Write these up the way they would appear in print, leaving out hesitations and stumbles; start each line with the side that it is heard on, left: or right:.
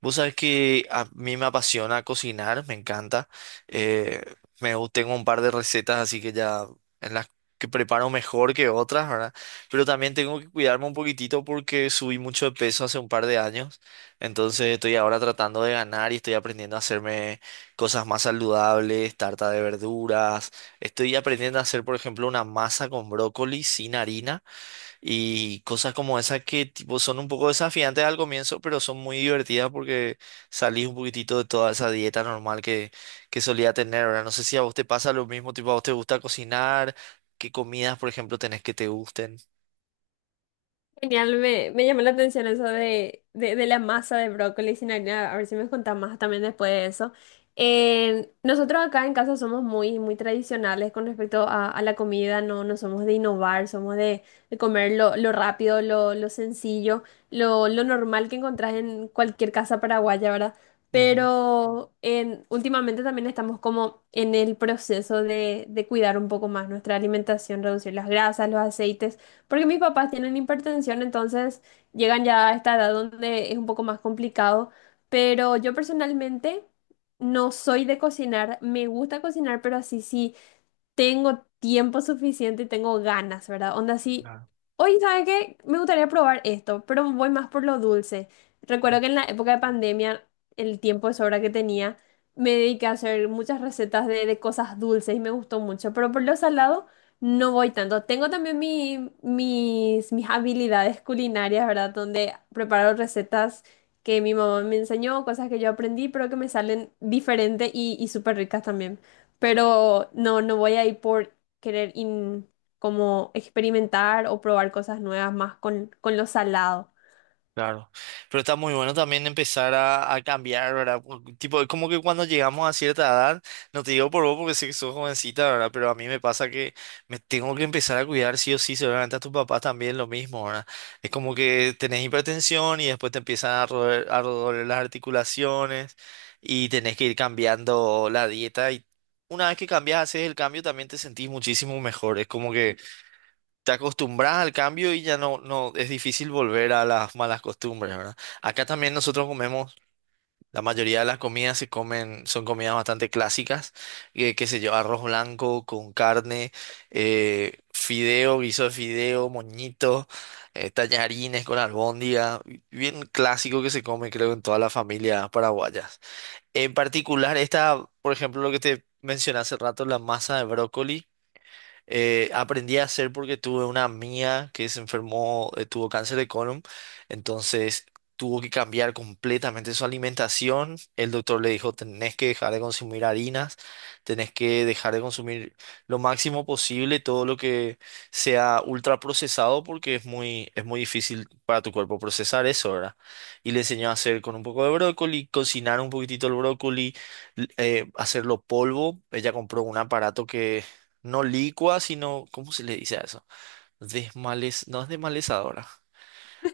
right: Vos sabés que a mí me apasiona cocinar, me encanta. Eh, Tengo un par de recetas así que ya en las, que preparo mejor que otras, ¿verdad? Pero también tengo que cuidarme un poquitito porque subí mucho de peso hace un par de años. Entonces estoy ahora tratando de ganar y estoy aprendiendo a hacerme cosas más saludables, tarta de verduras. Estoy aprendiendo a hacer, por ejemplo, una masa con brócoli sin harina y cosas como esas que tipo son un poco desafiantes al comienzo, pero son muy divertidas porque salís un poquitito de toda esa dieta normal que solía tener. Ahora, no sé si a vos te pasa lo mismo, tipo a vos te gusta cocinar, qué comidas, por ejemplo, tenés que te gusten.
left: Genial, me llamó la atención eso de la masa de brócoli sin harina. A ver si me contás más también después de eso. Nosotros acá en casa somos muy tradicionales con respecto a la comida, no somos de innovar, somos de comer lo rápido, lo sencillo, lo normal que encontrás en cualquier casa paraguaya, ¿verdad?
right: Ujú.
left: Últimamente también estamos como en el proceso de cuidar un poco más nuestra alimentación, reducir las grasas, los aceites porque mis papás tienen hipertensión, entonces llegan ya a esta edad donde es un poco más complicado, pero yo personalmente no soy de cocinar, me gusta cocinar, pero así sí tengo tiempo suficiente y tengo ganas, ¿verdad? Onda así, hoy, ¿sabe qué? Me gustaría probar esto, pero voy más por lo dulce. Recuerdo que en la época de pandemia, el tiempo de sobra que tenía, me dediqué a hacer muchas recetas de cosas dulces y me gustó mucho, pero por lo salado no voy tanto. Tengo también mis habilidades culinarias, ¿verdad? Donde preparo recetas que mi mamá me enseñó, cosas que yo aprendí, pero que me salen diferentes y súper ricas también, pero no, no voy a ir por querer como experimentar o probar cosas nuevas más con lo salado.
right: Claro, pero está muy bueno también empezar a cambiar, ¿verdad? Por- tipo, es como que cuando llegamos a cierta edad, no te digo por vos porque sé que sos jovencita, ¿verdad? Pero a mí me pasa que me tengo que empezar a cuidar sí o sí, seguramente a tus papás también lo mismo, ¿verdad? Es como que tenés hipertensión y después te empiezan a roer- a doler las articulaciones y tenés que ir cambiando la dieta y una vez que cambias, haces el cambio, también te sentís muchísimo mejor, es como que te acostumbras al cambio y ya no es difícil volver a las malas costumbres, ¿verdad? Acá también nosotros comemos, la mayoría de las comidas se comen, son comidas bastante clásicas, que qué sé yo, arroz blanco con carne, fideo, guiso de fideo, moñito, tallarines con albóndiga, bien clásico que se come creo en toda la familia paraguayas. En particular esta, por ejemplo, lo que te mencioné hace rato, la masa de brócoli. Aprendí a hacer porque tuve una amiga que se enfermó, tuvo cáncer de colon, entonces tuvo que cambiar completamente su alimentación. El doctor le dijo, tenés que dejar de consumir harinas, tenés que dejar de consumir lo máximo posible todo lo que sea ultraprocesado porque es muy difícil para tu cuerpo procesar eso, ¿verdad? Y le enseñó a hacer con un poco de brócoli, cocinar un poquitito el brócoli, hacerlo polvo. Ella compró un aparato que no licua, sino, ¿cómo se le dice a eso? Desmales, no es desmalezadora.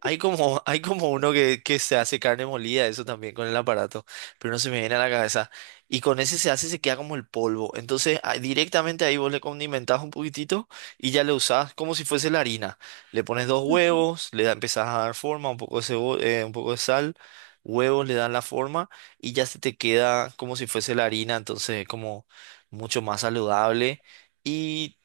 right: Hay como, hay como uno que se hace carne molida, eso también con el aparato, pero no se me viene a la cabeza. Y con ese se hace, se queda como el polvo. Entonces, ah, directamente ahí vos le condimentás un poquitito y ya le usás como si fuese la harina. Le pones dos huevos, le da, empezás a dar forma, un poco de sal, huevos le dan la forma y ya se te queda como si fuese la harina, entonces como mucho más saludable. Y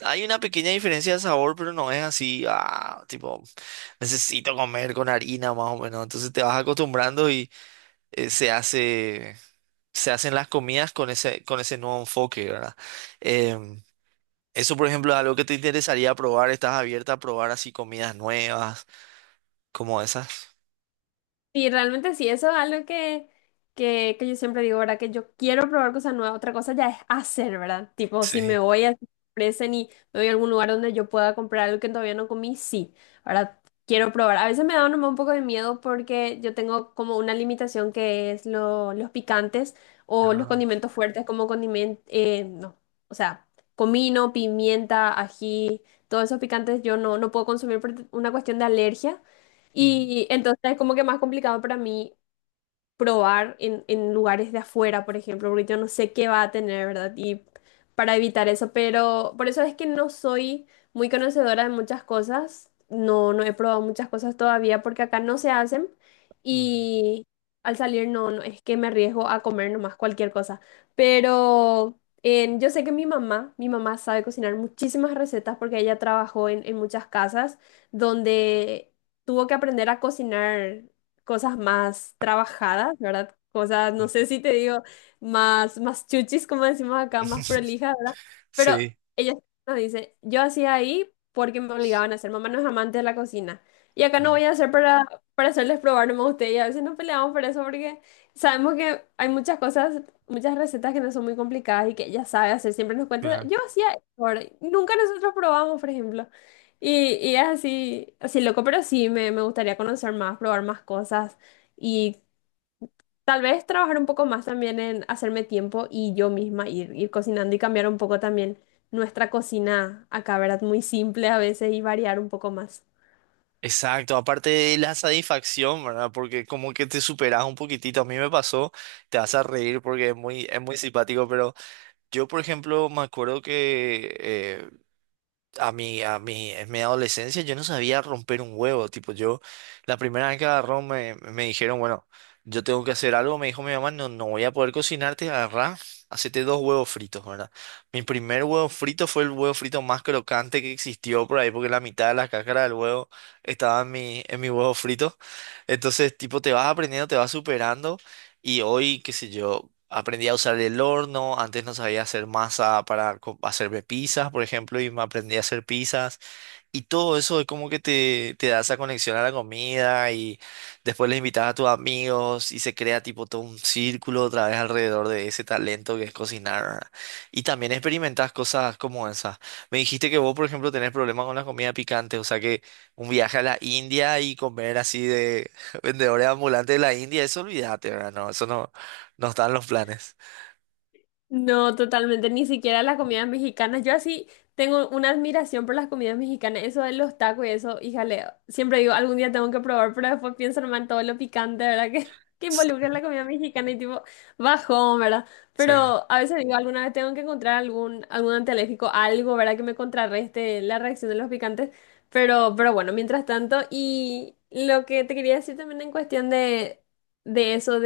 right: hay una pequeña diferencia de sabor, pero no es así, ah, tipo, necesito comer con harina más o menos. Entonces te vas acostumbrando y eh, se hace, se hacen las comidas con ese nuevo enfoque, ¿verdad? Em, Eso, por ejemplo, es algo que te interesaría probar. ¿Estás abierta a probar así comidas nuevas, como esas?
left: Sí, realmente sí, eso es algo que yo siempre digo, ¿verdad? Que yo quiero probar cosas nuevas, otra cosa ya es hacer, ¿verdad? Tipo, si me
right: Sí.
left: voy a ofrecen y me voy a algún lugar donde yo pueda comprar algo que todavía no comí, sí, ahora quiero probar. A veces me da nomás un poco de miedo porque yo tengo como una limitación que es los picantes o los
right: Ah,
left: condimentos fuertes como condimento, no, o sea, comino, pimienta, ají, todos esos picantes yo no, no puedo consumir por una cuestión de alergia.
right: mm,
left: Y entonces es como que más complicado para mí probar en lugares de afuera, por ejemplo, porque yo no sé qué va a tener, ¿verdad? Y para evitar eso, pero por eso es que no soy muy conocedora de muchas cosas, no, no he probado muchas cosas todavía porque acá no se hacen.
right: mm,
left: Y al salir no, no es que me arriesgo a comer nomás cualquier cosa, pero... yo sé que mi mamá sabe cocinar muchísimas recetas porque ella trabajó en muchas casas donde tuvo que aprender a cocinar cosas más trabajadas, ¿verdad? Cosas, no
right: mm.
left: sé si te digo, más chuchis, como decimos acá, más prolijas, ¿verdad? Pero
right: Sí.
left: ella nos dice, yo hacía ahí porque me obligaban a hacer, mamá no es amante de la cocina. Y acá no voy a hacer para hacerles probar nomás a ustedes. Y a veces nos peleamos por eso porque sabemos que hay muchas cosas, muchas recetas que no son muy complicadas y que ella sabe hacer. Siempre nos cuenta,
right: Claro,
left: yo hacía esto, ¿verdad? Y nunca nosotros probamos, por ejemplo. Y es así, así loco, pero sí, me gustaría conocer más, probar más cosas y tal vez trabajar un poco más también en hacerme tiempo y yo misma ir, ir cocinando y cambiar un poco también nuestra cocina acá, ¿verdad? Muy simple a veces y variar un poco más.
right: exacto, aparte de la satisfacción, ¿verdad? Porque como que te superas un poquitito, a mí me pasó, te vas a reír porque es muy simpático, pero yo, por ejemplo, me acuerdo que en mi adolescencia yo no sabía romper un huevo, tipo yo, la primera vez que agarró me, me dijeron, bueno, yo tengo que hacer algo, me dijo mi mamá, no, no voy a poder cocinarte, agarrá, hacete dos huevos fritos, ¿verdad? Mi primer huevo frito fue el huevo frito más crocante que existió por ahí, porque la mitad de la cáscara del huevo estaba en mi huevo frito, entonces tipo te vas aprendiendo, te vas superando. Y hoy, qué sé yo, aprendí a usar el horno, antes no sabía hacer masa para co- hacerme pizzas, por ejemplo, y me aprendí a hacer pizzas. Y todo eso es como que te da esa conexión a la comida y después les invitas a tus amigos y se crea tipo todo un círculo otra vez alrededor de ese talento que es cocinar, ¿verdad? Y también experimentas cosas como esas. Me dijiste que vos, por ejemplo, tenés problemas con la comida picante, o sea que un viaje a la India y comer así de vendedores ambulantes de la India, eso olvídate, ¿verdad? No, eso no, no está en los planes.
left: No, totalmente, ni siquiera las comidas mexicanas. Yo así tengo una admiración por las comidas mexicanas, eso de los tacos y eso, híjale, siempre digo, algún día tengo que probar, pero después pienso nomás en todo lo picante, ¿verdad? Que involucra la comida mexicana y tipo, bajón, ¿verdad?
right: Sí.
left: Pero a veces digo, alguna vez tengo que encontrar algún, algún antialérgico, algo, ¿verdad? Que me contrarreste la reacción de los picantes, pero bueno, mientras tanto, y lo que te quería decir también en cuestión de eso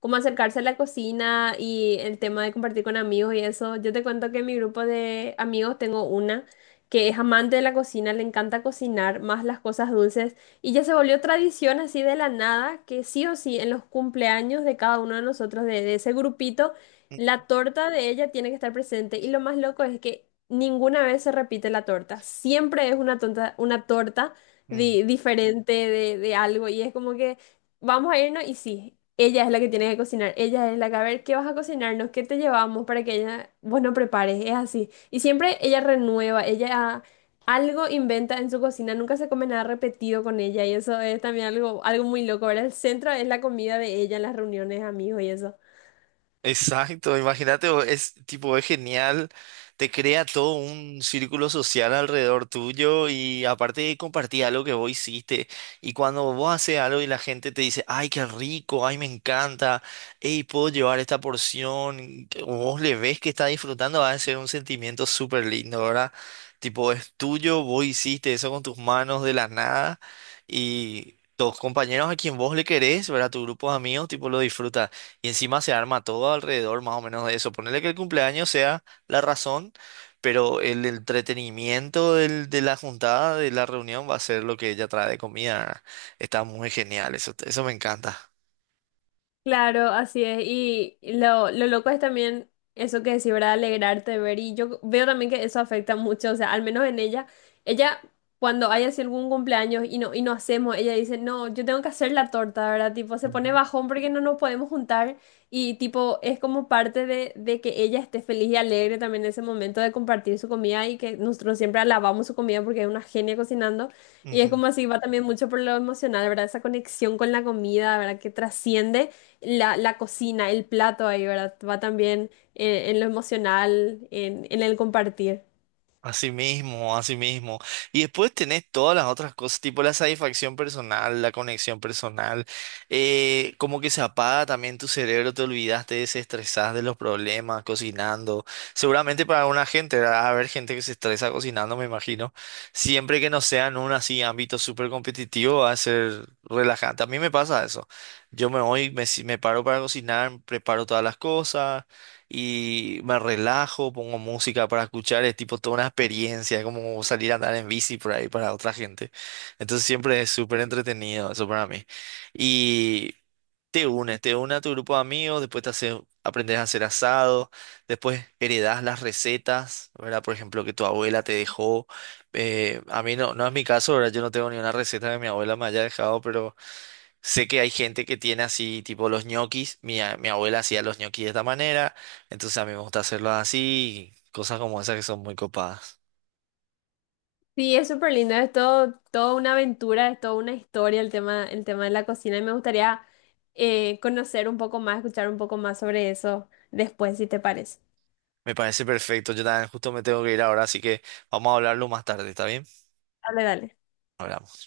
left: como acercarse a la cocina y el tema de compartir con amigos y eso. Yo te cuento que en mi grupo de amigos tengo una que es amante de la cocina, le encanta cocinar, más las cosas dulces, y ya se volvió tradición así de la nada, que sí o sí en los cumpleaños de cada uno de nosotros, de ese grupito, la torta de ella tiene que estar presente. Y lo más loco es que ninguna vez se repite la torta, siempre es una, tonta, una torta
right: Mm.
left: diferente de algo, y es como que vamos a irnos y sí, ella es la que tiene que cocinar, ella es la que a ver qué vas a cocinarnos, qué te llevamos para que ella, vos no prepares, es así. Y siempre ella renueva, ella algo inventa en su cocina, nunca se come nada repetido con ella y eso es también algo, algo muy loco, ¿verdad? El centro es la comida de ella en las reuniones, amigos y eso.
right: Exacto, imagínate, o- es tipo, es genial, te crea todo un círculo social alrededor tuyo y aparte compartí algo que vos hiciste y cuando vos haces algo y la gente te dice, ay, qué rico, ay, me encanta, hey, puedo llevar esta porción, que vos le ves que está disfrutando, va a ser un sentimiento súper lindo, ¿verdad? Tipo, es tuyo, vos hiciste eso con tus manos de la nada y... tus compañeros a quien vos le querés, ¿verdad? Tu grupo de amigos, tipo, lo disfruta. Y encima se arma todo alrededor más o menos de eso. Ponerle que el cumpleaños sea la razón, pero el entretenimiento del- de la juntada, de la reunión, va a ser lo que ella trae de comida. Está muy genial, eso me encanta.
left: Claro, así es. Y lo loco es también eso que decís, ¿verdad? Alegrarte de ver. Y yo veo también que eso afecta mucho, o sea, al menos en ella. Ella, cuando hay así algún cumpleaños y no hacemos, ella dice, no, yo tengo que hacer la torta, ¿verdad? Tipo, se pone
right: Ujú.
left: bajón porque no nos podemos juntar. Y tipo, es como parte de que ella esté feliz y alegre también en ese momento de compartir su comida y que nosotros siempre alabamos su comida porque es una genia cocinando. Y es
right: Ujú.
left: como así, va también mucho por lo emocional, ¿verdad? Esa conexión con la comida, ¿verdad? Que trasciende la cocina, el plato ahí, ¿verdad? Va también en lo emocional, en el compartir.
right: Así mismo, así mismo. Y después tenés todas las otras cosas, tipo la satisfacción personal, la conexión personal, como que se apaga también tu cerebro, te olvidas, te desestresás de los problemas cocinando. Seguramente para alguna gente, ¿verdad?, va a haber gente que se estresa cocinando, me imagino. Siempre que no sea en un así ámbito súper competitivo, va a ser relajante. A mí me pasa eso. Yo me voy, me, si- me paro para cocinar, preparo todas las cosas y me relajo, pongo música para escuchar, es tipo toda una experiencia, como salir a andar en bici por ahí para otra gente. Entonces siempre es súper entretenido eso para mí. Y te unes, te une a tu grupo de amigos, después te hace, aprendes a hacer asado, después heredas las recetas, ¿verdad? Por ejemplo, que tu abuela te dejó. A mí no es mi caso, ¿verdad? Yo no tengo ni una receta que mi abuela me haya dejado. Sé que hay gente que tiene así, tipo los ñoquis. Mi abuela hacía los ñoquis de esta manera, entonces a mí me gusta hacerlos así, y cosas como esas que son muy copadas.
left: Sí, es súper lindo, es todo, toda una aventura, es toda una historia el tema de la cocina y me gustaría conocer un poco más, escuchar un poco más sobre eso después, si te parece.
right: Me parece perfecto. Yo también justo me tengo que ir ahora, así que vamos a hablarlo más tarde, ¿está bien?
left: Dale, dale.
right: Hablamos.